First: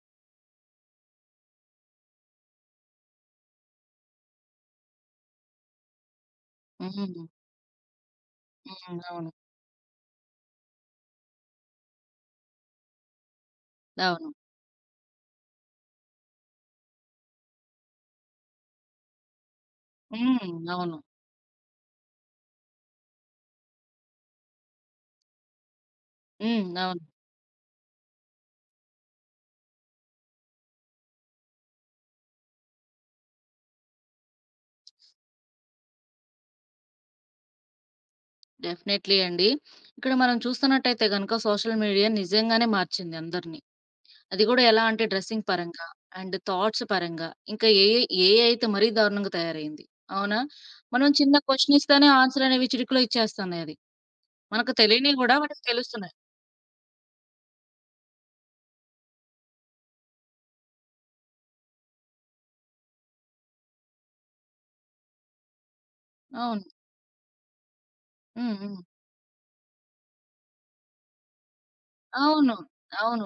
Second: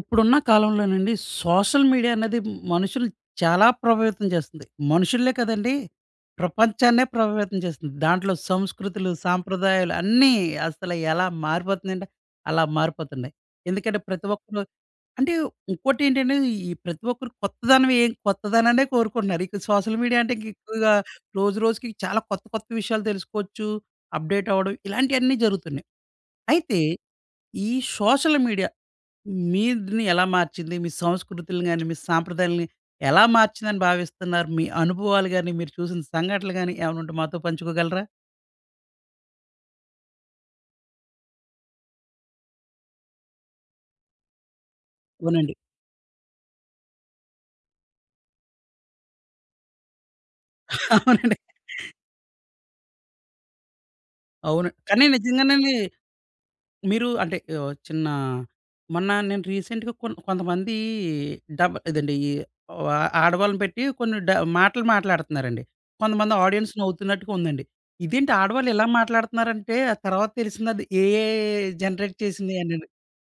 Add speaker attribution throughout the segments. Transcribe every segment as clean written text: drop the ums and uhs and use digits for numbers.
Speaker 1: ఇప్పుడున్న కాలంలోనండి social media అనేది మనుషులు చాలా ప్రభావితం చేస్తుంది. మనుషుల్లే కదండీ!
Speaker 2: హ్మ్.
Speaker 1: ప్రపంచాన్నే
Speaker 2: హ్మ్.
Speaker 1: ప్రభావితం చేస్తుంది. దాంట్లో సంస్కృతులు,
Speaker 2: అవును.
Speaker 1: సాంప్రదాయాలు అన్నీ అసలు ఎలా మారిపోతున్నాయంటే అలా మారిపోతున్నాయి. ఎందుకంటే ప్రతి
Speaker 2: అవును.
Speaker 1: ఒక్కరు అంటే ఇంకోటేంటంటే ఈ ప్రతి ఒక్కరు కొత్తదనం కొత్తదనాన్నే కోరుకుంటున్నారు. ఇక సోషల్ మీడియా అంటే ఇంక
Speaker 2: హ్మ్.
Speaker 1: ఎక్కువగా
Speaker 2: అవును.
Speaker 1: రోజు రోజుకి చాలా కొత్త కొత్త విషయాలు తెలుసుకోవచ్చు. అప్‌డేట్ అవ్వడం ఇలాంటియన్నీ జరుగుతున్నాయి.
Speaker 2: హ్మ్.
Speaker 1: అయితే
Speaker 2: అవును.
Speaker 1: ఈ సోషల్ మీడియా మీరిని ఎలా మార్చింది? మీ సంస్కృతులను గాని, మీ సాంప్రదాయాల్ని ఎలా మార్చిందని భావిస్తున్నారు? మీ అనుభవాలు గాని, మీరు చూసిన సంఘటనలు గాని ఏమైనా ఉంటే మాతో పంచుకోగలరా?
Speaker 2: డెఫినెట్‌లీ అండి. ఇక్కడ మనం చూస్తున్నట్టయితే గనుక సోషల్ మీడియా నిజంగానే మార్చింది అందరిని. అది గూడా ఎలా అంటే డ్రెసింగ్
Speaker 1: అవునండి.
Speaker 2: పరంగా అండ్ థాట్స్ పరంగా ఇంకా ఏఐ ఏఐ అయితే మరీ దారుణంగా తయారైంది. అవునా? మనం చిన్న
Speaker 1: అవునండి.
Speaker 2: క్వెషన్ ఇస్తేనే ఆన్సర్ అనేవి చిటికలో ఇచ్చేస్తున్నాయి అది.
Speaker 1: అవును.
Speaker 2: మనకు
Speaker 1: కానీ
Speaker 2: తెలియనివి గూడా వాటికి
Speaker 1: నిజంగానండి
Speaker 2: తెలుస్తున్నాయి.
Speaker 1: మీరు అంటే చిన్న మొన్న నేను రీసెంట్‌గా కొంతమంది ఇదండి ఈ వా ఆడవాళ్ళని పెట్టి కొన్ని మాటలు మాట్లాడుతున్నారండి. కొంతమంది
Speaker 2: అవును.
Speaker 1: ఆడియన్స్ నవ్వుతున్నట్టుగా ఉందండి. ఇదేంటి
Speaker 2: హ్మ్.
Speaker 1: ఆడవాళ్ళు
Speaker 2: హ్మ్.
Speaker 1: ఇలా మాట్లాడుతున్నారంటే, ఆ తర్వాత తెలిసింది అది ఏఐ జనరేట్
Speaker 2: అవును.
Speaker 1: చేసింది అనండి.
Speaker 2: అవును.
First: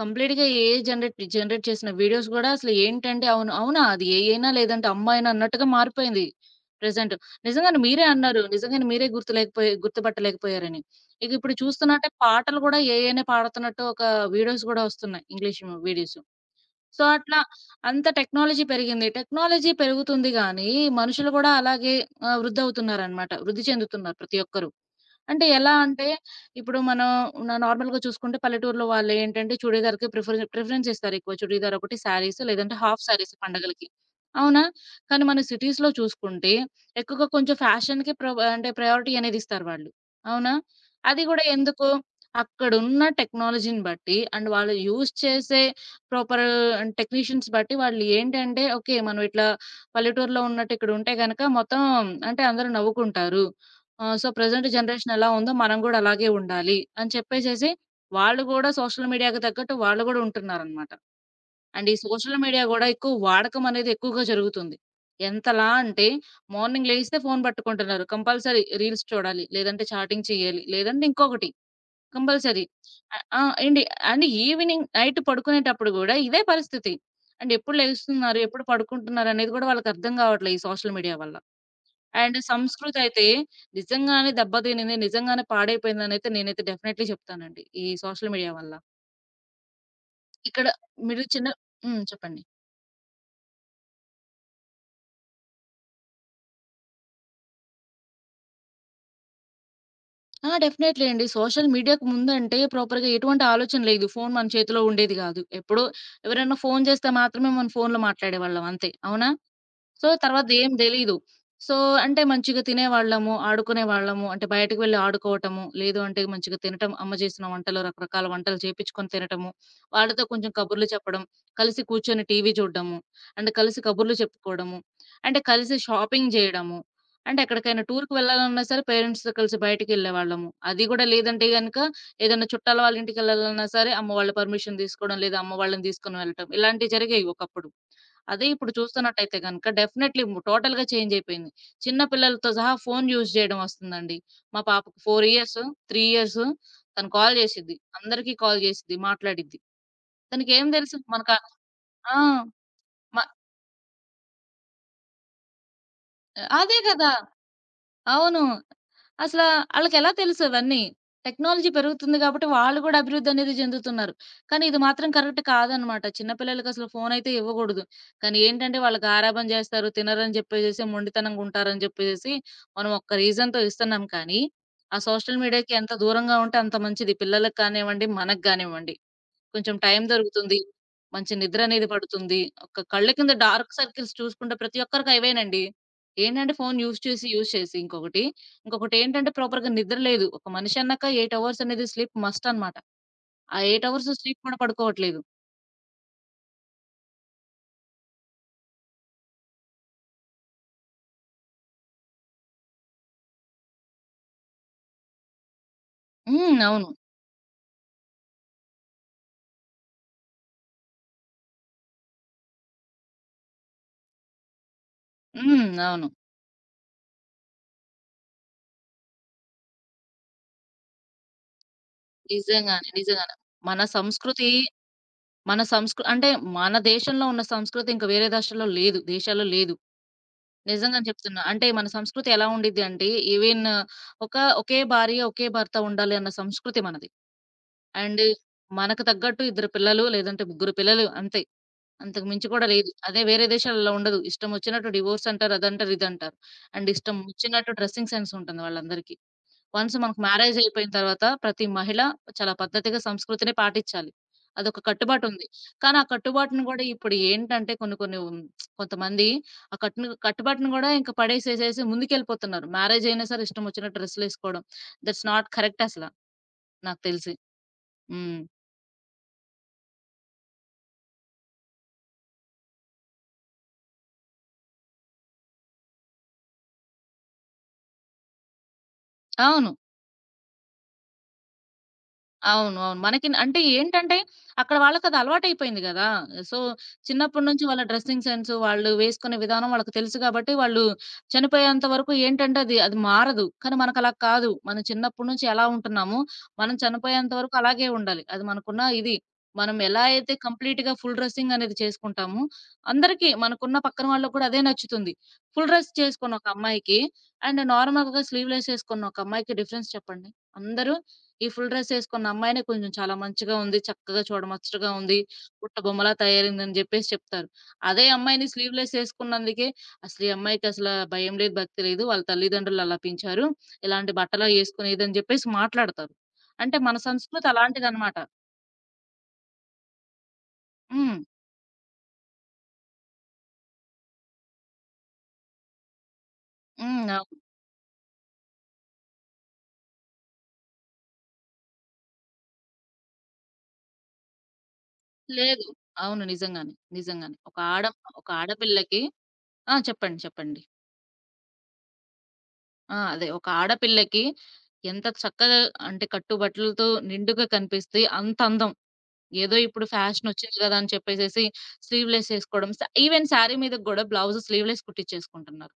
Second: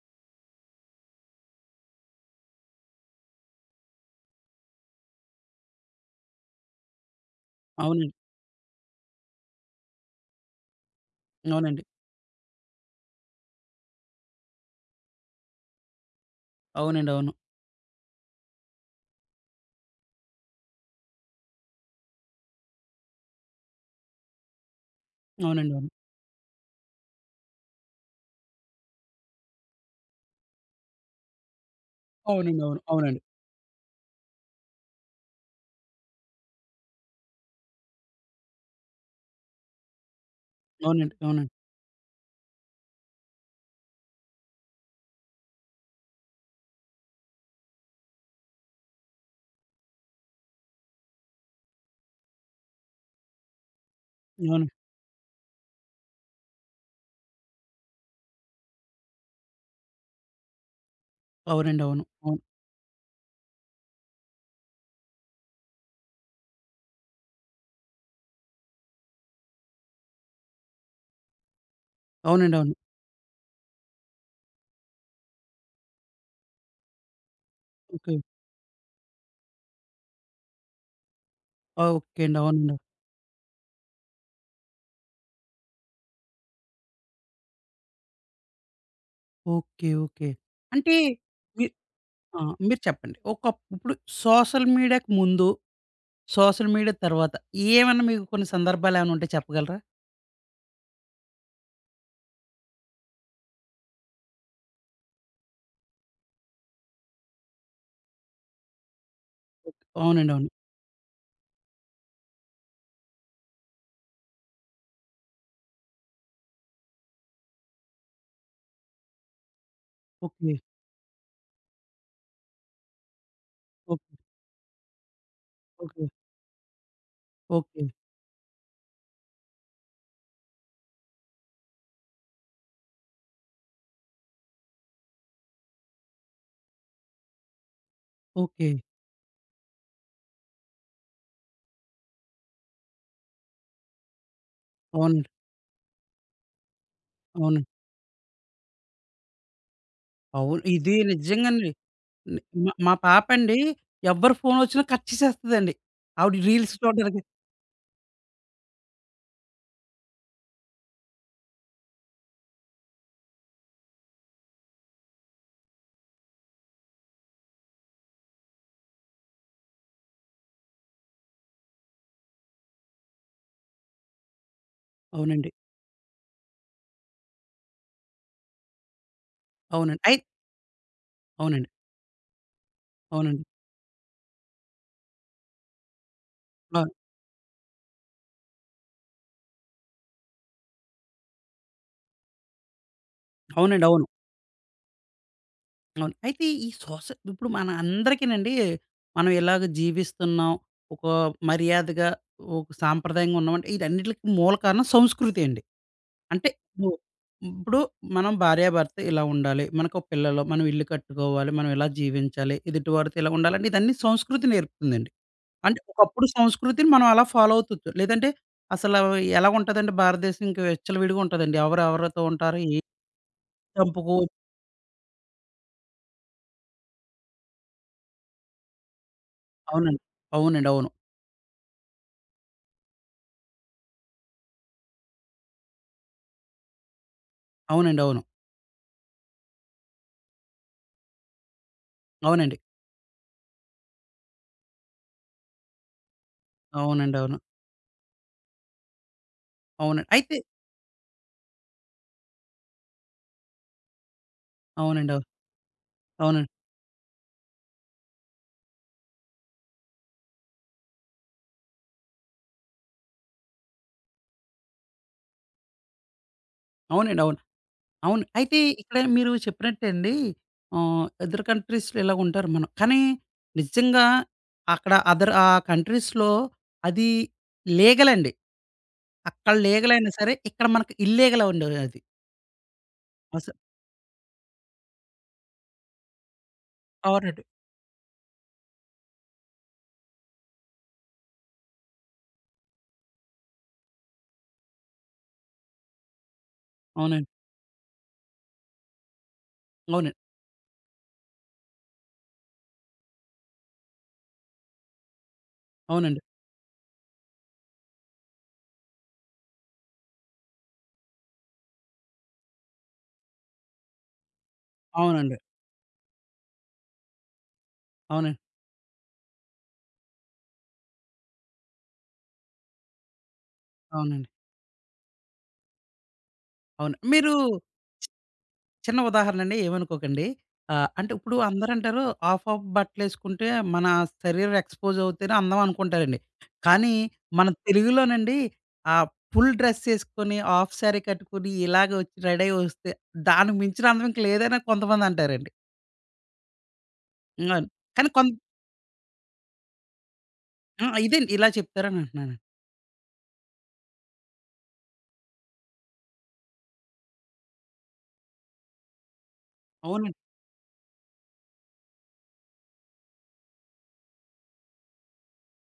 Speaker 2: కంప్లీట్‌గా ఏఐ జనరేట్ జనరేట్ చేసిన వీడియోస్ గూడా అసలు ఏంటంటే అవును. అవునా! అది ఏఐనా లేదంటే అమ్మాయేనా అన్నట్టుగా మారిపోయింది ప్రెజెంట్. నిజంగానే మీరే
Speaker 1: అవునండి.
Speaker 2: అన్నారు. నిజంగానే మీరే గుర్తుపట్టలేకపోయారని. ఇక ఇప్పుడు
Speaker 1: అవునండి.
Speaker 2: చూస్తున్నట్టే పాటలు గూడా ఏఐనే పాడుతున్నట్టు ఒక వీడియోస్ గూడా వస్తున్నాయి. English videos. సో,
Speaker 1: అవునండి. అవును.
Speaker 2: అట్లా అంత టెక్నాలజీ పెరిగింది. టెక్నాలజీ పెరుగుతుంది గానీ, మనుషులు గూడా అలాగే వృద్ధి చెందుతున్నారు ప్రతి ఒక్కరు. అంటే
Speaker 1: అవునండి.
Speaker 2: ఎలా
Speaker 1: అవును.
Speaker 2: అంటే, ఇప్పుడు మనం నార్మల్‌గా చూసుకుంటే పల్లెటూరులో వాళ్ళేంటంటే చుడీదార్‌కి ప్రిఫరెన్స్ ఇస్తారెక్కువ. చుడీదార్ ఒకటి, శారీస్
Speaker 1: అవునండి.
Speaker 2: లేదంటే హాఫ్
Speaker 1: అవును.
Speaker 2: శారీస్ పండగలకి. అవునా? కానీ మన సిటీస్‌లో చూసుకుంటే ఎక్కువగా కొంచెం ఫ్యాషన్‌కి ప్రొ అంటే ప్రయారిటీ అనేది ఇస్తారు వాళ్ళు. అవునా? అది గూడా
Speaker 1: అవునండి.
Speaker 2: ఎందుకు? అక్కడున్న టెక్నాలజీని బట్టి అండ్ వాళ్ళు యూజ్ చేసే ప్రాపర్ టెక్నీషియన్స్ బట్టి వాళ్ళు ఏంటంటే, ఓకే. మనం ఇట్లా పల్లెటూరులో ఉన్నట్టు ఇక్కడ ఉంటే గనక మొత్తం అంటే అందరూ నవ్వుకుంటారు. ఆ! సో, ప్రెజెంట్
Speaker 1: అవునండి.
Speaker 2: జనరేషన్ ఎలా ఉందో మనం గూడా అలాగే ఉండాలి అని చెప్పేసేసి వాళ్ళు గూడా సోషల్ మీడియాకి తగ్గట్టు వాళ్ళు గూడా ఉంటున్నారనమాట.
Speaker 1: అవునండి.
Speaker 2: అండ్ ఈ
Speaker 1: అవును. అవునండి. అవును.
Speaker 2: సోషల్
Speaker 1: అవును.
Speaker 2: మీడియా గూడా ఎక్కువ వాడకం అనేది ఎక్కువగా జరుగుతుంది. ఎంతలా అంటే మార్నింగ్ లెగిస్తే ఫోను పట్టుకుంటున్నారు. కంపల్సరీ రీల్స్ చూడాలి, లేదంటే చాటింగ్ చేయాలి, లేదంటే ఇంకొకటి
Speaker 1: అవునండి.
Speaker 2: కంపల్సరీ.
Speaker 1: అవును.
Speaker 2: ఆహ్, ఆ! ఏండి అండ్ ఈవినింగ్ నైట్ పడుకునేటప్పుడు గూడా ఇదే పరిస్థితి. అండ్ ఎప్పుడు
Speaker 1: ఓకే.
Speaker 2: లెగుస్తున్నారు, ఎప్పుడు పడుకుంటున్నారు అనేది గూడా వాళ్ళకి అర్థం గావట్లే ఈ సోషల్ మీడియా వల్ల.
Speaker 1: ఆ! ఓకే
Speaker 2: అండ్
Speaker 1: అండి. అవునండి.
Speaker 2: సంస్కృతయితే నిజంగానే దెబ్బతినింది. నిజంగానే పాడైపోయిందనైతే నేనైతే డెఫినైట్‌లీ చెప్తానండి. ఈ సోషల్ మీడియా వల్ల.
Speaker 1: ఓకే. ఓకే.
Speaker 2: ఇక్కడ
Speaker 1: అంటే
Speaker 2: మీరు చిన్న
Speaker 1: మీ
Speaker 2: హ్మ్.
Speaker 1: ఆ!
Speaker 2: చెప్పండి.
Speaker 1: మీరు చెప్పండి. ఇప్పుడు సోషల్ మీడియాకి ముందు, సోషల్ మీడియా తర్వాత ఏమన్నా మీకు కొన్ని సందర్భాలేమైనా ఉంటే చెప్పగలరా?
Speaker 2: ఆ! డెఫినైట్‌లీ అండి. సోషల్ మీడియాకు ముందంటే ప్రాపర్‌గా ఎటువంటి ఆలోచన లేదు. ఫోను మన చేతిలో ఉండేది గాదు. ఎప్పుడో ఎవరైనా ఫోను చేస్తే మాత్రమే మనం ఫోనులో మాట్లాడేవాళ్ళం అంతే. అవునా?
Speaker 1: ఓకే.
Speaker 2: సో,
Speaker 1: అవునండి.
Speaker 2: తర్వాత
Speaker 1: అవును.
Speaker 2: ఏం తెలీదు. సో, అంటే మంచిగా తినేవాళ్ళము, ఆడుకునేవాళ్ళము. అంటే బయటకి వెళ్లి ఆడుకోవటము, లేదు అంటే మంచిగా తినటం, అమ్మ చేసిన వంటలు రకరకాల వంటలు చేపిచ్చుకొని తినటము, వాళ్ళతో కొంచెం
Speaker 1: ఓకే.
Speaker 2: కబుర్లు చెప్పడం, కలిసి కూర్చొని టీవీ చూడ్డము, అండ్ కలిసి
Speaker 1: ఓకే.
Speaker 2: కబుర్లు చెప్పుకోవడము, అంటే కలిసి
Speaker 1: ఓకే.
Speaker 2: షాపింగ్ జేయడము. అంటే ఎక్కడికైనా
Speaker 1: ఓకే.
Speaker 2: టూర్‌కి వెళ్ళాలన్నా సరే పేరెంట్స్‌తో కలిసి బయటికెళ్ళేవాళ్ళము. అది గూడా లేదంటే గనక ఏదైనా చుట్టాల వాళ్ళ ఇంటికెళ్ళాలన్నా సరే అమ్మ వాళ్ళ పర్మిషన్ తీసుకోవడం, లేదా అమ్మ వాళ్ళని తీసుకొని వెళ్ళటం ఇలాంటివి జరిగేయి ఒకప్పుడు. అదే
Speaker 1: ఓకే.
Speaker 2: ఇప్పుడు చూస్తున్నట్టయితే గనక డెఫినైట్‌లీ టోటల్‌గా చేంజ్ అయిపోయింది. చిన్న పిల్లలతో సహా ఫోను యూజ్ చేయడం వస్తుందండి. మా పాపకు
Speaker 1: అవునండి.
Speaker 2: 4 ఇయర్స్, 3 ఇయర్స్ తను కాల్
Speaker 1: అవునండి.
Speaker 2: చేసిద్ది. అందరికీ కాల్ చేసిద్ది, మాట్లాడిద్ది.
Speaker 1: అవును.
Speaker 2: తనకేం
Speaker 1: ఇది
Speaker 2: తెలుసు మనక
Speaker 1: నిజంగానండి.
Speaker 2: ఆ! ఆ,
Speaker 1: ని మా మా
Speaker 2: మ
Speaker 1: పాపండి ఎవ్వరి ఫోనొచ్చినా కట్ చేసేస్తదండి. ఆవిడ రీల్స్
Speaker 2: అదే కదా!
Speaker 1: చూడడానికి
Speaker 2: అవును. అసలా ఆళ్ళకెలా తెలుసు అవన్నీ? టెక్నాలజీ పెరుగుతుంది గాబట్టి వాళ్ళు గూడా అభివృద్ధి అనేది చెందుతున్నారు. కానీ ఇది మాత్రం కరెక్ట్ కాదనమాట. చిన్న పిల్లలకసలు ఫోనయితే ఇవ్వగూడదు. కానీ ఏంటంటే వాళ్ళకి గారాబం జేస్తారు. తినరని జెప్పేసేసి, మొండితనంగుంటారని జెప్పేసేసి మనం ఒక్క రీజన్‌తో ఇస్తున్నాం కానీ, ఆ సోషల్
Speaker 1: అవునండి.
Speaker 2: మీడియాకి ఎంత దూరంగా ఉంటే అంత మంచిది. పిల్లలకి కానివ్వండి, మనకు గానివ్వండి. కొంచెం టైం
Speaker 1: అవునండి.
Speaker 2: దొరుకుతుంది. మంచి
Speaker 1: అవునండి.
Speaker 2: నిద్రనేది పడుతుంది. ఒక కళ్ళ కింద
Speaker 1: అవునండి.
Speaker 2: డార్క్ సర్కిల్స్ చూసుకుంటే ప్రతి ఒక్కరికి అవేనండి. ఏంటంటే ఫోను
Speaker 1: ఆ!
Speaker 2: యూజ్ చేసి ఇంకొకటి. ఇంకొకటేంటంటే ప్రాపర్‌గా నిద్ర లేదు. ఒక మనిషి అన్నాక 8 అవర్స్ అనేది స్లీప్ మస్ట్ అనమాట. ఆ
Speaker 1: అవునండి.
Speaker 2: 8
Speaker 1: అవును.
Speaker 2: అవర్స్ స్లీప్ కూడా పడుకోవట్లేదు.
Speaker 1: అవును. అయితే ఈ ఇప్పుడు మన అందరికీనండి మనం ఇలాగ జీవిస్తున్నాం, ఒక మర్యాదగా, ఒక సాంప్రదాయంగా ఉన్నామంటే ఇదన్నిట్లికి మూల కారణం సంస్కృతి అండి. అంటే
Speaker 2: హ్మ్. అవును.
Speaker 1: ఇప్పుడు, ఇప్పుడు మనం భార్యాభర్త ఇలా ఉండాలి, మనకు పిల్లలు, మనం ఇల్లు కట్టుకోవాలి, మనం ఇలా జీవించాలి, ఎదుటివారితో ఇలా ఉండాలంటే ఇదన్నీ సంస్కృతి నేర్పుతుందండి.
Speaker 2: హ్మ్.
Speaker 1: అంటే
Speaker 2: అవును.
Speaker 1: ఒకప్పుడు సంస్కృతిని మనం అలా ఫాలో అవుతొచ్చు. లేదంటే అసలు ఎలాగుంటదండి భారతదేశం ఇంక విచ్చలవిడిగా ఉంటదండి. ఎవరెవరితో ఉంటారు?
Speaker 2: నిజంగానే. నిజంగానే. మన
Speaker 1: చంపుకో
Speaker 2: సంస్కృతి మన సంస్కృ అంటే మన దేశంలో ఉన్న సంస్కృతి ఇంకా వేరే రాష్ట్రాల్లో లేదు. దేశాల్లో లేదు.
Speaker 1: అవునండి. అవునండి. అవును.
Speaker 2: నిజంగానే చెప్తున్నా. అంటే మన సంస్కృతి ఎలా ఉండిద్ది అంటే ఈవెన్ ఒక ఒకే భార్య, ఒకే భర్త ఉండాలి అన్న సంస్కృతి మనది.
Speaker 1: అవునండి. అవును.
Speaker 2: అండ్ మనకు తగ్గట్టు ఇద్దరు పిల్లలు లేదంటే ముగ్గురు పిల్లలు అంతే. అంతకు మించి
Speaker 1: అవునండి.
Speaker 2: కూడా లేదు. అదే వేరే దేశాల్లో అలా ఉండదు. ఇష్టం వచ్చినట్టు డివోర్స్ అంటారు. అదంటారు, ఇదంటారు. అండ్ ఇష్టం
Speaker 1: అవునండి. అవును.
Speaker 2: వచ్చినట్టు డ్రెస్సింగ్ సెన్స్ ఉంటుంది వాళ్ళందరికీ. వన్స్
Speaker 1: అవును.
Speaker 2: మనకు
Speaker 1: అయితే
Speaker 2: మ్యారేజ్ అయిపోయిన తర్వాత ప్రతి మహిళ చాలా పద్ధతిగా సంస్కృతిని పాటించాలి. అదొక
Speaker 1: అవునండి.
Speaker 2: కట్టుబాటు
Speaker 1: అవును.
Speaker 2: ఉంది. కానీ ఆ
Speaker 1: అవునండి.
Speaker 2: కట్టుబాటుని గూడా ఇప్పుడు ఏంటంటే కొన్ని కొన్ని కొంతమంది ఆ కట్టుబాటుని గూడా ఇంక పడేసేసేసి ముందుకెళ్ళిపోతున్నారు. మ్యారేజ్ అయినా సరే ఇష్టం వచ్చినట్టు డ్రెస్సులేసుకోవడం. దట్స్ నాట్ కరెక్ట్ అసల నాకు
Speaker 1: అవునండి.
Speaker 2: తెలిసి.
Speaker 1: అవును. అవును.
Speaker 2: హ్మ్.
Speaker 1: అయితే ఇక్కడ మీరు చెప్పినట్టండి అదర్ కంట్రీస్‌లో ఇలాగుంటారు మనం. కానీ నిజంగా అక్కడ అదర్ ఆ కంట్రీస్‌లో అది లీగల్ అండి. అక్కడ
Speaker 2: అవును.
Speaker 1: లీగల్ అయినా సరే ఇక్కడ మనకి ఇల్లీగల్ అండి అది.
Speaker 2: అవును. అవును. మనకి
Speaker 1: అస
Speaker 2: అంటే ఏంటంటే, అక్కడ వాళ్ళకది అలవాటయిపోయింది గదా! సో,
Speaker 1: అవునండి.
Speaker 2: చిన్నప్పటి నుంచి వాళ్ళ డ్రెస్సింగ్ సెన్స్, వాళ్ళు వేసుకునే విధానం వాళ్ళకి తెలుసు గాబట్టి, వాళ్ళు చనిపోయేంత వరకు ఏంటంటే, అది అది మారదు. కానీ మనకలా కాదు. మనం చిన్నప్పటి నుంచి ఎలా ఉంటున్నామో, మనం
Speaker 1: అవునండి.
Speaker 2: చనిపోయేంత వరకు అలాగే ఉండాలి. అది మనకున్న ఇది. మనం ఎలా
Speaker 1: అవునండి.
Speaker 2: అయితే కంప్లీట్‌గా ఫుల్ డ్రెస్సింగ్ అనేది చేసుకుంటామో, అందరికీ మనకున్న పక్కన వాళ్ళకి గూడా అదే నచ్చుతుంది. ఫుల్ డ్రెస్
Speaker 1: అవునండి.
Speaker 2: చేసుకున్న ఒక అమ్మాయికి, అండ్ నార్మల్‌గా స్లీవ్‌లెస్ ఏసుకున్న ఒక అమ్మాయికి డిఫరెన్స్ చెప్పండి? అందరూ ఈ ఫుల్ డ్రెస్సేసుకున్న అమ్మాయినే కొంచెం చాలా మంచిగా ఉంది, చక్కగా చూడముచ్చటగా ఉంది,
Speaker 1: అవునండి.
Speaker 2: పుట్ట బొమ్మలా తయారైందని జెప్పేసి చెప్తారు. అదే
Speaker 1: అవునండి.
Speaker 2: అమ్మాయిని స్లీవ్‌లెస్ ఏసుకున్నందుకే, అసలు ఈ అమ్మాయికసల భయం లేదు, భక్తి లేదు. వాళ్ళ తల్లిదండ్రులు అలా పెంచారు. ఇలాంటి
Speaker 1: అవునండి. అవునండి.
Speaker 2: బట్టలా ఏసుకునేదని జెప్పేసి మాట్లాడతారు. అంటే మన
Speaker 1: అవును. మీరు
Speaker 2: సంస్కృతి అలాంటిదనమాట.
Speaker 1: చిన్న ఉదాహరణండి ఏమనుకోకండి. అంటే
Speaker 2: హ్మ్.
Speaker 1: ఇప్పుడు అందరంటారు హాఫ్ హాఫ్ బట్టలేసుకుంటే మన శరీరం ఎక్స్‌పోజ్ అవుతేనే అందం అనుకుంటారండి. కానీ
Speaker 2: హ్మ్. అవును.
Speaker 1: మన తెలుగులోనండి ఆహ్, ఫుల్ డ్రెస్ ఏసుకొని హాఫ్ శారీ కట్టుకొని ఇలాగ వచ్చి రెడీ అయ్యి వస్తే దానికి మించిన అందం ఇంక లేదని కొంతమంది అంటారండి.
Speaker 2: లేదు. అవును. నిజంగానే. నిజంగానే.
Speaker 1: అవును. కానీ
Speaker 2: ఒక ఆడపిల్లకి ఆ! చెప్పండి. చెప్పండి.
Speaker 1: ఆ! ఇదేండి ఇలా చెప్తారని అంటున్నాను.
Speaker 2: ఆ! అదే ఒక ఆడపిల్లకి ఎంత చక్కగా అంటే కట్టుబట్టలతో నిండుగా కనిపిస్తే అంత అందం. ఏదో ఇప్పుడు
Speaker 1: అవునండి.
Speaker 2: ఫ్యాషనొచ్చింది గదా! అని చెప్పేసేసి స్లీవ్‌లెస్ ఏసుకోవడం. ఈవెన్ శారీ మీదకి గూడా బ్లౌజ్ స్లీవ్‌లెస్ కుట్టిచ్చేసుకుంటున్నారు.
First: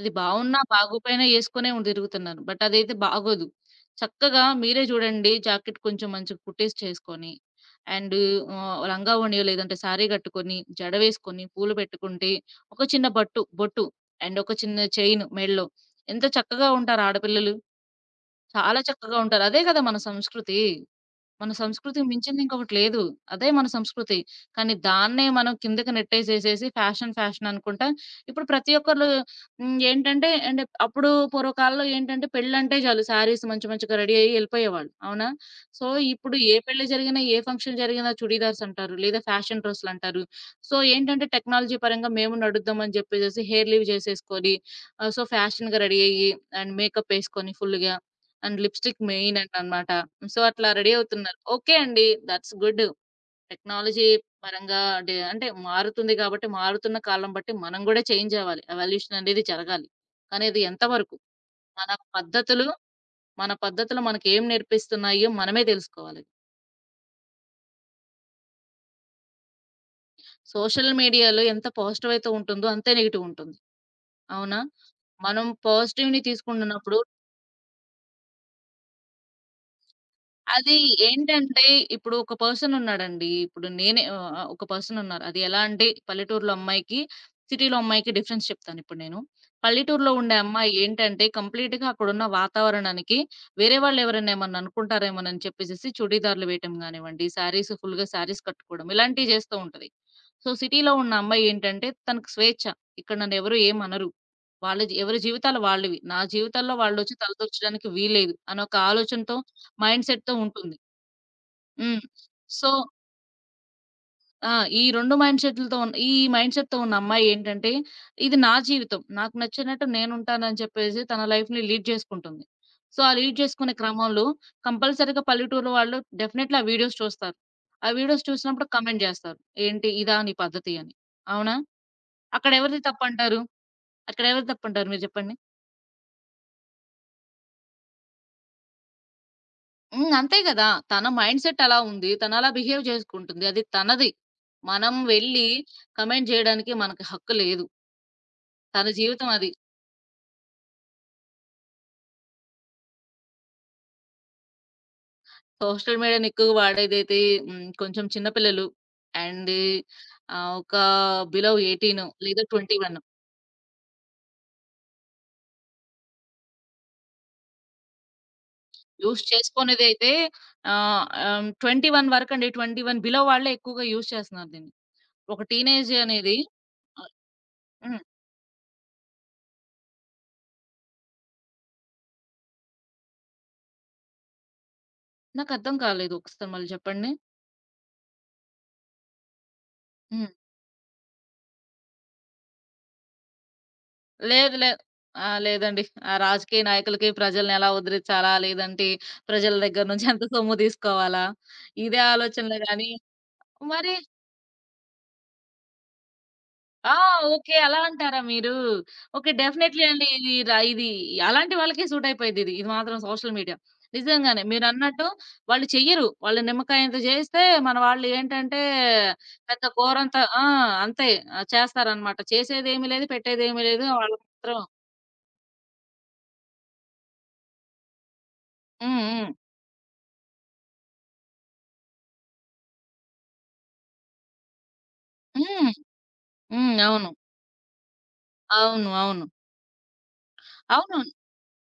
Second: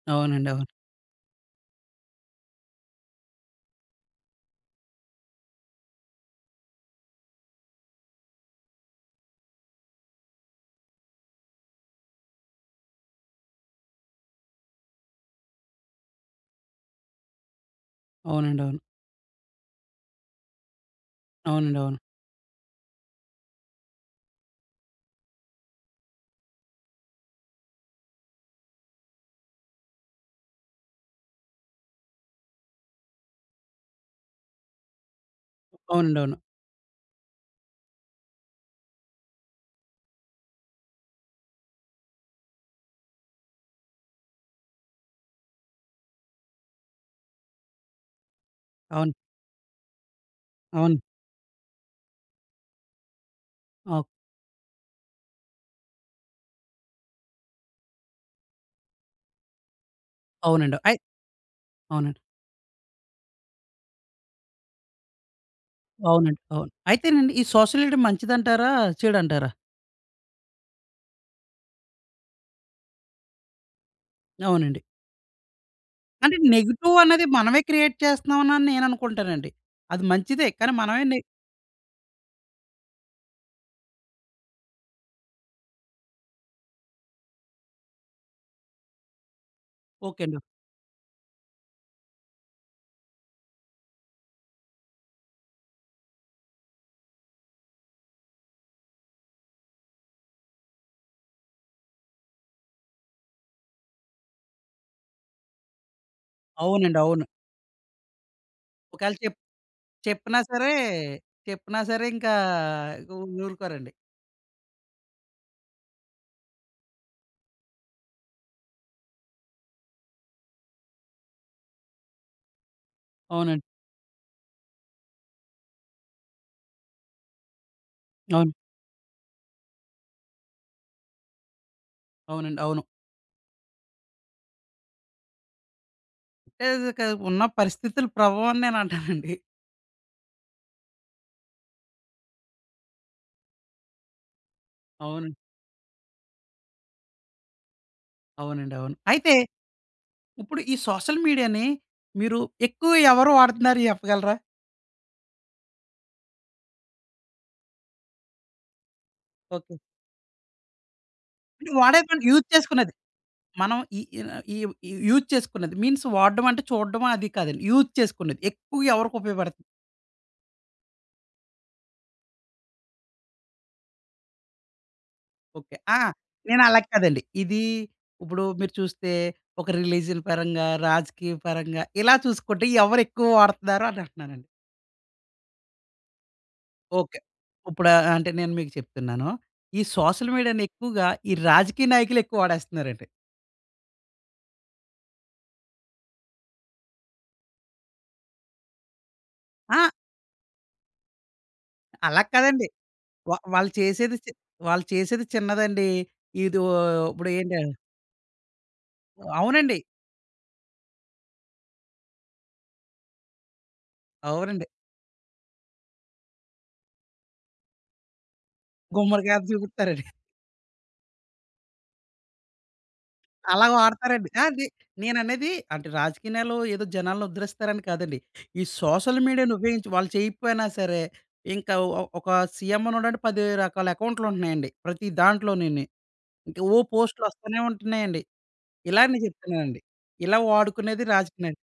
Speaker 2: అది
Speaker 1: అవునండి.
Speaker 2: బావున్నా,
Speaker 1: అవును.
Speaker 2: బాగోపోయినా ఏసుకొనే ఉ తిరుగుతున్నారు. బట్ అదైతే బాగోదు. చక్కగా మీరే జూడండి జాకెట్ కొంచెం మంచిగా కుట్టేసి చేసుకొని అండ్ లంగా ఓణియో లేదంటే శారీ గట్టుకొని, జడ వేసుకొని, పూలు పెట్టుకుంటే, ఒక చిన్న బొట్టు అండ్ ఒక చిన్న చైను మెడలో ఎంత చక్కగా ఉంటారు ఆడపిల్లలు.
Speaker 1: అవునండి.
Speaker 2: చాలా
Speaker 1: అవును.
Speaker 2: చక్కగా ఉంటారు. అదే గదా! మన సంస్కృతి. మన
Speaker 1: అవునండి. అవును.
Speaker 2: సంస్కృతికి మించింది ఇంకొకటి లేదు. అదే మన సంస్కృతి. కానీ దాన్నే మనం కిందకి నెట్టేసేసేసి ఫ్యాషన్, ఫ్యాషన్ అనుకుంటా ఇప్పుడు ప్రతి ఒక్కళ్ళు ఏంటంటే అంటే అప్పుడు పూర్వకాలంలో ఏంటంటే పెళ్ళంటే చాలు శారీస్ మంచి మంచిగా రెడీ అయ్యి ఎళ్ళిపోయేవాళ్ళు. అవునా? సో,
Speaker 1: అవునండి.
Speaker 2: ఇప్పుడు
Speaker 1: అవును.
Speaker 2: ఏ పెళ్లి జరిగినా, ఏ ఫంక్షన్ జరిగినా చుడీదార్స్ అంటారు. లేదా ఫ్యాషన్ డ్రెస్సులంటారు. సో, ఏంటంటే టెక్నాలజీ పరంగా మేము నడుద్దాం అని చెప్పేసేసి హెయిర్ లీవ్ చేసేసుకొని సో, ఫ్యాషన్‌గా రెడీ అయ్యి అండ్ మేకప్ ఏసుకొని ఫుల్‌గా అండ్ లిప్‌స్టిక్
Speaker 1: అవును.
Speaker 2: మెయిన్ అనమాట. సో, అట్లా
Speaker 1: అవును. అవును.
Speaker 2: రెడీ
Speaker 1: అవును.
Speaker 2: అవుతున్నారు. ఓకే అండి. That's good.
Speaker 1: అవ్
Speaker 2: టెక్నాలజీ పరంగా అంటే మారుతుంది కాబట్టి, మారుతున్న కాలం బట్టి మనం గూడా చేంజ్ అవ్వాలి. ఎవల్యూషన్ అనేది జరగాలి. కానీ అది
Speaker 1: అవునండి.
Speaker 2: ఎంత వరకు? మన
Speaker 1: అవునండి.
Speaker 2: పద్ధతులు, మన పద్ధతులు మనకేం నేర్పిస్తున్నాయో మనమే తెలుసుకోవాలి.
Speaker 1: అవునండి. అవును. అయితేనండి ఈ సోషలిటీ మంచిదంటారా? చెడంటారా?
Speaker 2: సోషల్ మీడియాలో ఎంత పాజిటివ్ అయితే ఉంటుందో, అంతే నెగెటివ్ ఉంటుంది. అవునా?
Speaker 1: అవునండి.
Speaker 2: మనం పాజిటివ్‌ని
Speaker 1: అంటే నెగెటివ్
Speaker 2: తీసుకుంటున్నప్పుడు
Speaker 1: అనేది మనమే క్రియేట్ చేస్తున్నామనని నేననుకుంటానండి. అది మంచిదే. కానీ
Speaker 2: అది
Speaker 1: మనమే నె
Speaker 2: ఏంటంటే, ఇప్పుడు ఒక పర్సన్ ఉన్నాడండి. ఇప్పుడు నేనే ఆహ్, ఆహ్, ఒక పర్సన్ ఉన్నారు. అది ఎలా అంటే పల్లెటూరులో అమ్మాయికి, సిటీలో అమ్మాయికి డిఫరెన్స్ చెప్తానిప్పుడు నేను. పల్లెటూరులో
Speaker 1: ఓకే
Speaker 2: ఉండే
Speaker 1: అండి.
Speaker 2: అమ్మాయి ఏంటంటే, కంప్లీట్‌గా అక్కడున్న వాతావరణానికి వేరే వాళ్ళెవరైనా ఏమన్నా అనుకుంటారేమోనని చెప్పేసేసి చుడీదార్లు వేయటం గానివ్వండి, శారీస్ ఫుల్‌గా శారీస్ కట్టుకోవడం ఇలాంటివి చేస్తూ ఉంటది. సో, సిటీలో ఉన్న అమ్మాయి ఏంటంటే తనకు స్వేచ్ఛ. ఇక్కడ నన్నెవరు ఏమనరు. వాళ్ళ జీ ఎవరి జీవితాలు వాళ్ళవి. నా జీవితాల్లో
Speaker 1: అవునండి.
Speaker 2: వాళ్ళొచ్చి
Speaker 1: అవును.
Speaker 2: తలదూర్చడానికి వీల్లేదు అనొక
Speaker 1: ఒకవేళ
Speaker 2: ఆలోచనతో
Speaker 1: చెప్
Speaker 2: మైండ్ సెట్‌తో
Speaker 1: చెప్పినా సరే,
Speaker 2: ఉంటుంది.
Speaker 1: చెప్పినా
Speaker 2: హ్మ్.
Speaker 1: సరే ఇంకా
Speaker 2: సో
Speaker 1: ఊ ఊరుకోరండి.
Speaker 2: ఆ! ఈ మైండ్ సెట్‌తో ఉన్న అమ్మాయి ఏంటంటే, ఇది నా జీవితం. నాకు నచ్చినట్టు నేనుంటానని చెప్పేసి తన లైఫ్‌ని లీడ్ చేసుకుంటుంది. సో, ఆ లీడ్
Speaker 1: అవునండి.
Speaker 2: చేసుకునే క్రమంలో కంపల్సరీగా పల్లెటూరు వాళ్ళు డెఫినైట్లీ ఆ వీడియోస్ చూస్తారు. ఆ వీడియోస్
Speaker 1: అవును.
Speaker 2: చూసినప్పుడు కామెంట్ జేస్తారు. "ఏంటి ఇదా నీ పద్ధతి" అని. అవునా?
Speaker 1: అవునండి.
Speaker 2: అక్కడెవరిది
Speaker 1: అవును.
Speaker 2: తప్పంటారు? అక్కడెవరిది తప్పంటారు మీరు జెప్పండి?
Speaker 1: అంటే అది క ఉన్న పరిస్థితుల ప్రభావం అని నేనంటానండి.
Speaker 2: హ్మ్. అంతే గదా! తన మైండ్‌సెట్ అలా ఉంది. తనలా బిహేవ్ జేసుకుంటుంది. అది తనది. మనం
Speaker 1: అవునండి.
Speaker 2: వెళ్లి కమెంట్ జేయడానికి మనకి హక్కు లేదు.
Speaker 1: అవునండి.
Speaker 2: తన
Speaker 1: అవును.
Speaker 2: జీవితం
Speaker 1: అయితే
Speaker 2: అది.
Speaker 1: ఇప్పుడు ఈ సోషల్ మీడియాని మీరు ఎక్కువ ఎవరు వాడుతున్నారు చెప్పగలరా?
Speaker 2: సోషల్ మీడియాని ఎక్కువగా వాడేదైతే హ్మ్. కొంచెం చిన్న పిల్లలు అండ్
Speaker 1: ఓకే.
Speaker 2: ఒక బిలో
Speaker 1: అంటే వాడేకండి
Speaker 2: 18 లేదా
Speaker 1: యూజ్
Speaker 2: 21
Speaker 1: చేసుకునేది. మనం ఈ ఈ యూజ్ చేసుకున్నది. మీన్స్ వాడడం అంటే చూడడమా అది కాదండి. యూజ్ చేసుకున్నది. ఎక్కువ ఎవరికి
Speaker 2: యూజ్
Speaker 1: ఉపయోగపడుతుంది.
Speaker 2: చేసుకునేదైతే ఆహ్, ఆహ్, 21 వరకండి. 21 బిలో వాళ్ళే ఎక్కువగా యూజ్ చేస్తున్నారు దీన్ని. ఒక
Speaker 1: ఓకే.
Speaker 2: టీనేజ్
Speaker 1: ఆ!
Speaker 2: అనేది
Speaker 1: నేను అలా
Speaker 2: ఆహ్,
Speaker 1: కాదండి. ఇది
Speaker 2: హ్మ్.
Speaker 1: ఇప్పుడు మీరు చూస్తే ఒక రిలీజియన్ పరంగా, రాజకీయ పరంగా ఇలా చూసుకుంటే ఎవరు ఎక్కువ వాడుతున్నారో అని అంటున్నానండి.
Speaker 2: నాకర్థం కాలేదు. ఒకసారి మళ్ళీ జెప్పండి?
Speaker 1: ఓకే. ఇప్పుడు అంటే నేను మీకు చెప్తున్నాను. ఈ
Speaker 2: హ్మ్.
Speaker 1: సోషల్ మీడియాని ఎక్కువగా ఈ రాజకీయ నాయకులు ఎక్కువ వాడేస్తున్నారండి.
Speaker 2: లేదు. లేదు. ఆ! లేదండి. ఆ రాజకీయ నాయకులకి ప్రజల్ని ఎలా ఉద్ధరించాలా? లేదంటే ప్రజల
Speaker 1: ఆ!
Speaker 2: దగ్గర నుంచి ఎంత సొమ్ము తీసుకోవాలా? ఇదే
Speaker 1: అలా
Speaker 2: ఆలోచనలే
Speaker 1: కాదండి.
Speaker 2: గాని
Speaker 1: వాళ్ళు
Speaker 2: మరి
Speaker 1: చేసేది వాళ్ళు చేసేది చిన్నదండి. ఇదో
Speaker 2: ఆ!
Speaker 1: ఇప్పుడు
Speaker 2: ఓకే.
Speaker 1: ఏంటి
Speaker 2: అలా అంటారా మీరు? ఓకే.
Speaker 1: అవునండి.
Speaker 2: డెఫినైట్‌లీ అండి. ఇది అలాంటి వాళ్ళకే సూట్ అయిపోయిద్ది ఇది. ఇది మాత్రం సోషల్ మీడియా. నిజంగానే
Speaker 1: అవునండి.
Speaker 2: మీరన్నట్టు వాళ్ళు చెయ్యరు. వాళ్ళు నిమ్మకాయంత జేయిస్తే మన వాళ్ళు ఏంటంటే
Speaker 1: గుమ్మడికాయలు
Speaker 2: పెద్ద
Speaker 1: చూపిస్తారండి.
Speaker 2: కూరంత ఆ! అంతే చేస్తారనమాట. చేసేదేమీ లేదు. పెట్టేదేమీ
Speaker 1: అలా
Speaker 2: లేదు. వాళ్ళు
Speaker 1: వాడతారండి. ఆ!
Speaker 2: మాత్రం
Speaker 1: నేననేది అంటే రాజకీయ నాయకులు ఏదో జనాలను ఉద్ధరిస్తారని కాదండి. ఈ
Speaker 2: హ్మ్.
Speaker 1: సోషల్
Speaker 2: హ్మ్.
Speaker 1: మీడియాను ఉపయోగించి వాళ్ళు చేయకపోయినా సరే, ఇంకా ఒక సీఎం ఉన్నాడంటే 10 రకాల అకౌంట్లుంటున్నాయండి. ప్రతి
Speaker 2: హ్మ్.
Speaker 1: దాంట్లోనేని. ఇంక
Speaker 2: హ్మ్.
Speaker 1: ఓ
Speaker 2: అవును.
Speaker 1: పోస్టులొస్తూనే ఉంటున్నాయండి.
Speaker 2: అవును.
Speaker 1: ఇలా నేను
Speaker 2: అవును.
Speaker 1: చెప్తున్నానండి. ఇలా
Speaker 2: అవును.
Speaker 1: వాడుకునేది రాజకీయ నాయకులు.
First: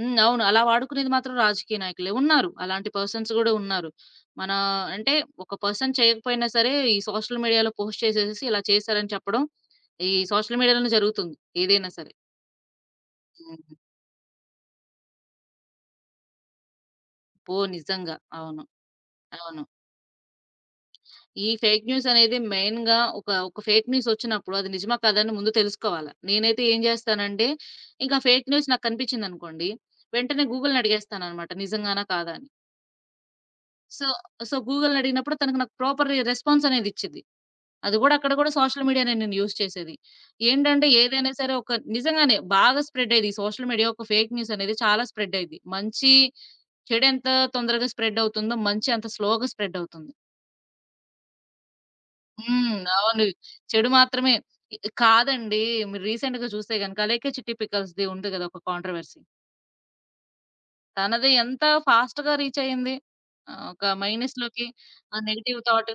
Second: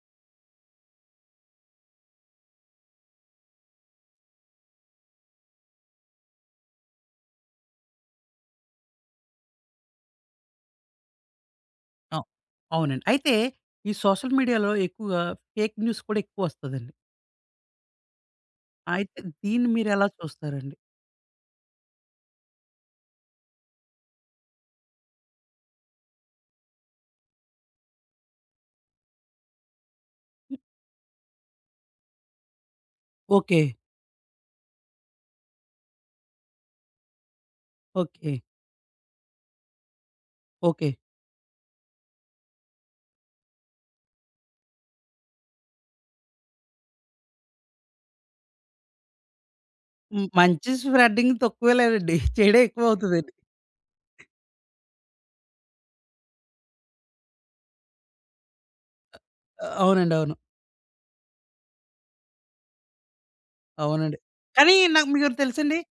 Speaker 2: హ్మ్. అవును. అలా వాడుకునేది మాత్రం రాజకీయ నాయకులే. ఉన్నారు. అలాంటి పర్సన్స్ గూడా ఉన్నారు. మన అంటే ఒక పర్సన్ చేయకపోయినా సరే, ఈ సోషల్ మీడియాలో పోస్ట్ చేసేసేసి ఇలా చేశారని చెప్పడం, ఈ సోషల్ మీడియాలోనే జరుగుతుంది. ఏదైనా సరే.
Speaker 1: అవు అవునండి. అయితే
Speaker 2: హ్మ్.
Speaker 1: ఈ సోషల్ మీడియాలో ఎక్కువగా ఫేక్ న్యూస్ కూడా ఎక్కువొస్తదండి.
Speaker 2: నిజంగా. అవును.
Speaker 1: అయితే
Speaker 2: అవును.
Speaker 1: దీన్ని మీరెలా చూస్తారండి?
Speaker 2: ఈ ఫేక్ న్యూస్ అనేది మెయిన్‌గా ఒక ఫేక్ న్యూస్ వచ్చినప్పుడు అది నిజమా కాదా అని ముందు తెలుసుకోవాల. నేనైతే ఏం చేస్తానంటే, ఇంక ఫేక్ న్యూస్ నాకు కనిపించిందనుకోండి, వెంటనే గూగుల్‌ని అడిగేస్తాననమాట. నిజంగానా? కాదా? అని.
Speaker 1: ఓకే.
Speaker 2: సో, సో, గూగుల్‌ని అడిగినప్పుడు నాకు ప్రాపర్ రెస్పాన్స్ అనేది ఇచ్చిద్ది. అది గూడా అక్కడ
Speaker 1: ఓకే.
Speaker 2: గూడా సోషల్ మీడియానే నేను యూజ్ చేసేది. ఏంటంటే
Speaker 1: ఓకే.
Speaker 2: ఏదైనా సరే నిజంగానే బాగా స్ప్రెడ్ అయ్యేది. ఈ సోషల్ మీడియా ఒక ఫేక్ న్యూస్ అనేది చాలా స్ప్రెడ్ అయ్యిద్ది. మంచి, చెడు ఎంత తొందరగా స్ప్రెడ్ అవుతుందో, మంచి అంత స్లోగా స్ప్రెడ్ అవుతుంది.
Speaker 1: హ్మ్. మంచి స్ప్రెడ్డింగ్ తక్కువే లేదండి. చెడే
Speaker 2: హ్మ్. అవును.
Speaker 1: ఎక్కువవుతదండి.
Speaker 2: చెడు మాత్రమే ఇ కాదండి. మీరు రీసెంట్‌గా చూస్తే గనక 'లేకే చిట్టి పిక్కల్స్‌ది' ఉంది గదా! ఒక కాంట్రోవర్సీ.
Speaker 1: అవునండి. అవును.
Speaker 2: తనది ఎంత ఫాస్ట్‌గా రీచ్ అయింది. ఒక
Speaker 1: అవునండి.
Speaker 2: మైనస్‌లోకి
Speaker 1: కానీ నాకు
Speaker 2: ఆ
Speaker 1: మీకోటి
Speaker 2: నెగెటివ్
Speaker 1: తెలుసండి?
Speaker 2: థాట్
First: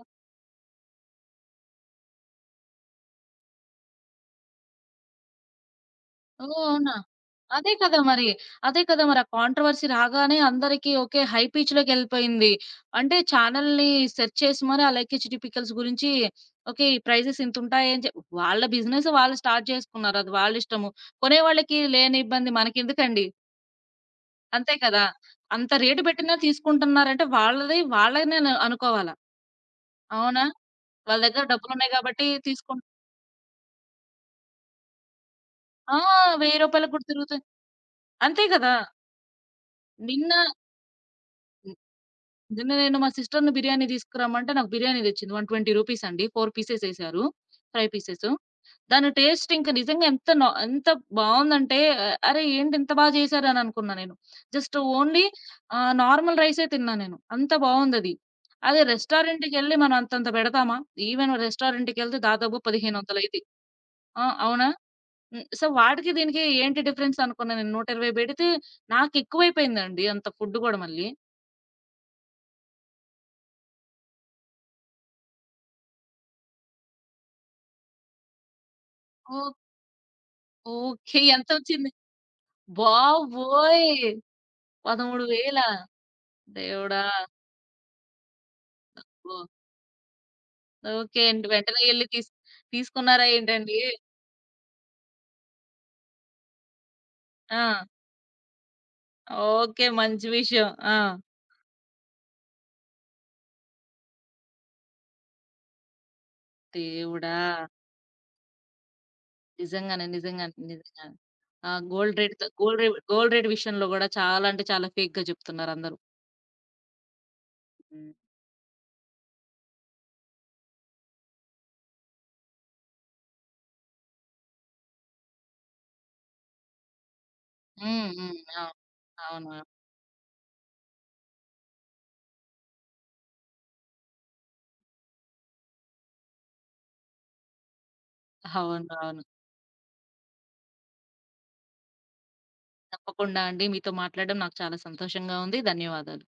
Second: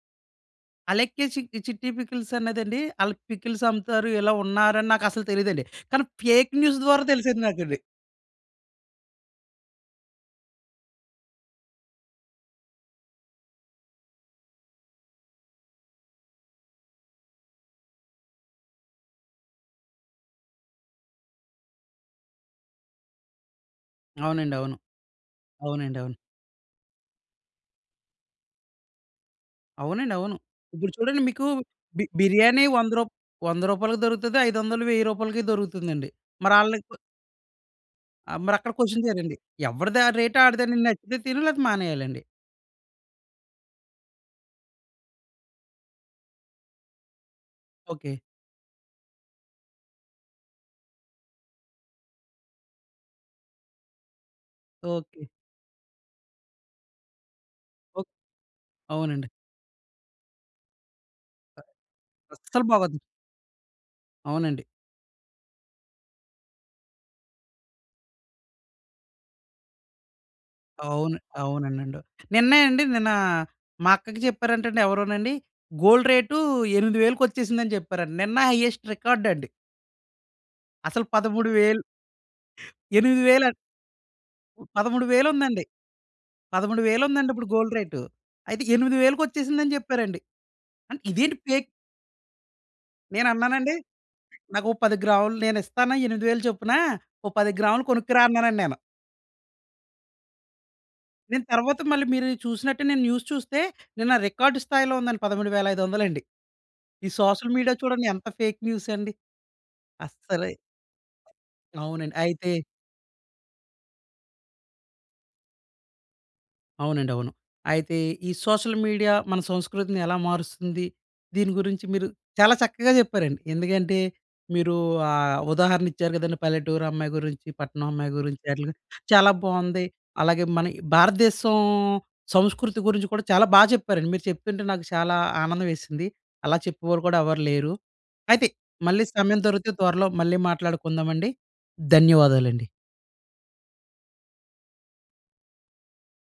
Speaker 1: 'అలెక్కే చి 'చిట్టి పికిల్స్' అన్నదండి ఆళ్ళు పికిల్స్ అమ్ముతారు, ఇలా ఉన్నారని నాకసలు తెలీదండి. కానీ
Speaker 2: ఓహ్!
Speaker 1: ఫేక్ న్యూస్
Speaker 2: అవునా?
Speaker 1: ద్వారా తెలిసింది
Speaker 2: అదే
Speaker 1: నాకండి.
Speaker 2: కదా మరి. అదే కదా మరి. ఆ కాంట్రోవర్సీ రాగానే అందరికీ ఓకే. హై పిచ్‌లోకెళ్ళిపోయింది. అంటే ఛానెల్‌ని సెర్చ్ చేసి మరి ఆ 'లైక్ ఏ టిపికల్స్' గురించి ఓకే. ఈ ప్రైజెస్ ఇంతుంటాయని చె వాళ్ళ బిజినెస్ వాళ్ళు స్టార్ట్ చేసుకున్నారు. అది వాళ్ళిష్టము. కొనేవాళ్ళకి లేని ఇబ్బంది మనకెందుకండి?
Speaker 1: అవునండి.
Speaker 2: అంతే
Speaker 1: అవును.
Speaker 2: కదా! అంత
Speaker 1: అవునండి.
Speaker 2: రేటు
Speaker 1: అవును.
Speaker 2: పెట్టినా తీసుకుంటున్నారంటే వాళ్ళది వాళ్ళనే అనుకోవాలా.
Speaker 1: అవునండి. అవును.
Speaker 2: అవునా?
Speaker 1: ఇప్పుడు
Speaker 2: వాళ్ళ
Speaker 1: చూడండి
Speaker 2: దగ్గర
Speaker 1: మీకు
Speaker 2: డబ్బులున్నాయి కాబట్టి
Speaker 1: బిర్యానీ రూ.
Speaker 2: తీసుకుం
Speaker 1: 100 రూ. 100కి దొరుకుతది. 500, 1000
Speaker 2: ఆ! రూ.
Speaker 1: దొరుకుతుందండి. మరి
Speaker 2: 1000
Speaker 1: ఆళ్ళకి
Speaker 2: కూడా తిరుగుతాయి. అంతే
Speaker 1: మరక్కడ
Speaker 2: కదా!
Speaker 1: క్వెషన్ చేయరండి. ఎవడిది ఆ
Speaker 2: నిన్న
Speaker 1: రేట్ ఆడిదండి. నచ్చితే తిను లేతే మానేయాలండి.
Speaker 2: నిన్న నేను మా సిస్టర్‌ని బిర్యానీ తీసుకురమ్మంటే నాకు బిర్యానీ తెచ్చింది. 120 రూపీస్ అండి. 4 పీసెస్ ఎసారు. Fry
Speaker 1: okay.
Speaker 2: పీసెస్. దాని టేస్ట్ ఇంక నిజంగా ఎంత బావుందంటే అరే! ఏంటి ఇంత బా చేశారు అని అనుకున్నా నేను. Just only
Speaker 1: okay.
Speaker 2: నార్మల్ రైసే తిన్నా నేను. అంత
Speaker 1: ఓక్
Speaker 2: బావుందది. అదే
Speaker 1: అవునండి.
Speaker 2: రెస్టారెంట్‌కెళ్ళి మనం అంతంత పెడతామా? ఈవెన్ రెస్టారెంట్‌కెళ్తే దాదాపు
Speaker 1: అస్సలు బాగోదు.
Speaker 2: 1500 అయిద్ది. ఆ!
Speaker 1: అవునండి.
Speaker 2: అవునా? హ్మ్. సో, వాటికి దీనికి ఏంటి డిఫరెన్స్ అనుకున్నా నేను. 120 పెడితే నాకెక్కువైపోయిందండి అంత ఫుడ్ గూడా మళ్ళీ.
Speaker 1: అవును. అవునండండి. నిన్నే అండి నిన్న మా అక్కకి చెప్పారంటండి ఎవరోనండి, గోల్డ్ రేటు 8,000కి వచ్చేసిందని చెప్పారండి. నిన్న హైయెస్ట్ రికార్డ్ అండి.
Speaker 2: ఓహ్!
Speaker 1: అసలు
Speaker 2: ఓకే.
Speaker 1: 13,000
Speaker 2: ఎంతొచ్చింది?
Speaker 1: 8,000 అం
Speaker 2: బాబోయ్!
Speaker 1: 13,000 ఉందండి.
Speaker 2: 13,000 దేవుడా!
Speaker 1: 13,000 ఉందండి ఇప్పుడు గోల్డ్ రేటు. అయితే 8,000కి
Speaker 2: ఓ
Speaker 1: వచ్చేసిందని చెప్పారండి. అంటే
Speaker 2: ఓకే
Speaker 1: ఇదేంటి
Speaker 2: అండి.
Speaker 1: ఫేక్
Speaker 2: వెంటనే ఎళ్లి తీస్ తీసుకున్నారా ఏంటండి?
Speaker 1: నేనన్నానండి, నాకు ఓ 10 గ్రాములు నేనిస్తాను 8,000 చొప్పున ఓ 10
Speaker 2: ఆ!
Speaker 1: గ్రాములు కొనుక్కురా అన్నానండి నేను.
Speaker 2: ఓకే. మంచి విషయం. ఆ!
Speaker 1: నేను తర్వాత మళ్ళీ మీరు చూసినట్టే నేను న్యూస్ చూస్తే నిన్న రికార్డ్ స్థాయిలో ఉందండి 13,500 అండి. ఈ
Speaker 2: దేవుడా!
Speaker 1: సోషల్ మీడియా చూడండి ఎంత ఫేక్ న్యూస్ అండి.
Speaker 2: నిజంగానే.
Speaker 1: అస్సలే
Speaker 2: నిజంగానే. నిజంగానే. ఆ!
Speaker 1: అవునండి. అయితే
Speaker 2: గోల్డ్ రేట్ విషయంలో గూడా చాలా అంటే చాలా ఫేక్‌గా చెప్తున్నారందరూ.
Speaker 1: అవునండి. అవును. అయితే
Speaker 2: హ్మ్.
Speaker 1: ఈ సోషల్ మీడియా మన సంస్కృతిని ఎలా మారుస్తుంది? దీని గురించి మీరు చాలా చక్కగా చెప్పారండి. ఎందుకంటే మీరు ఉదాహరణ ఇచ్చారు కదండీ! పల్లెటూరు అమ్మాయి గురించి, పట్టణం
Speaker 2: హ్మ్.
Speaker 1: అమ్మాయి
Speaker 2: హ్మ్.
Speaker 1: గురించి అట్లా
Speaker 2: అవును.
Speaker 1: చాలా
Speaker 2: అవును.
Speaker 1: బావుంది. అలాగే మన భారతదేశం సంస్కృతి గురించి కూడా చాలా చెప్పారండి. మీరు చెప్తుంటే నాకు చాలా ఆనందం వేసింది. అలా చెప్పేవారు కూడా ఎవరు లేరు. అయితే
Speaker 2: అవును.
Speaker 1: మళ్ళీ
Speaker 2: అవును.
Speaker 1: సమయం దొరికితే త్వరలో మళ్ళీ మాట్లాడుకుందామండి. ధన్యవాదాలండి.
Speaker 2: తప్పకుండా అండి. మీతో మాట్లాడడం నాకు చాలా సంతోషంగా ఉంది. ధన్యవాదాలు.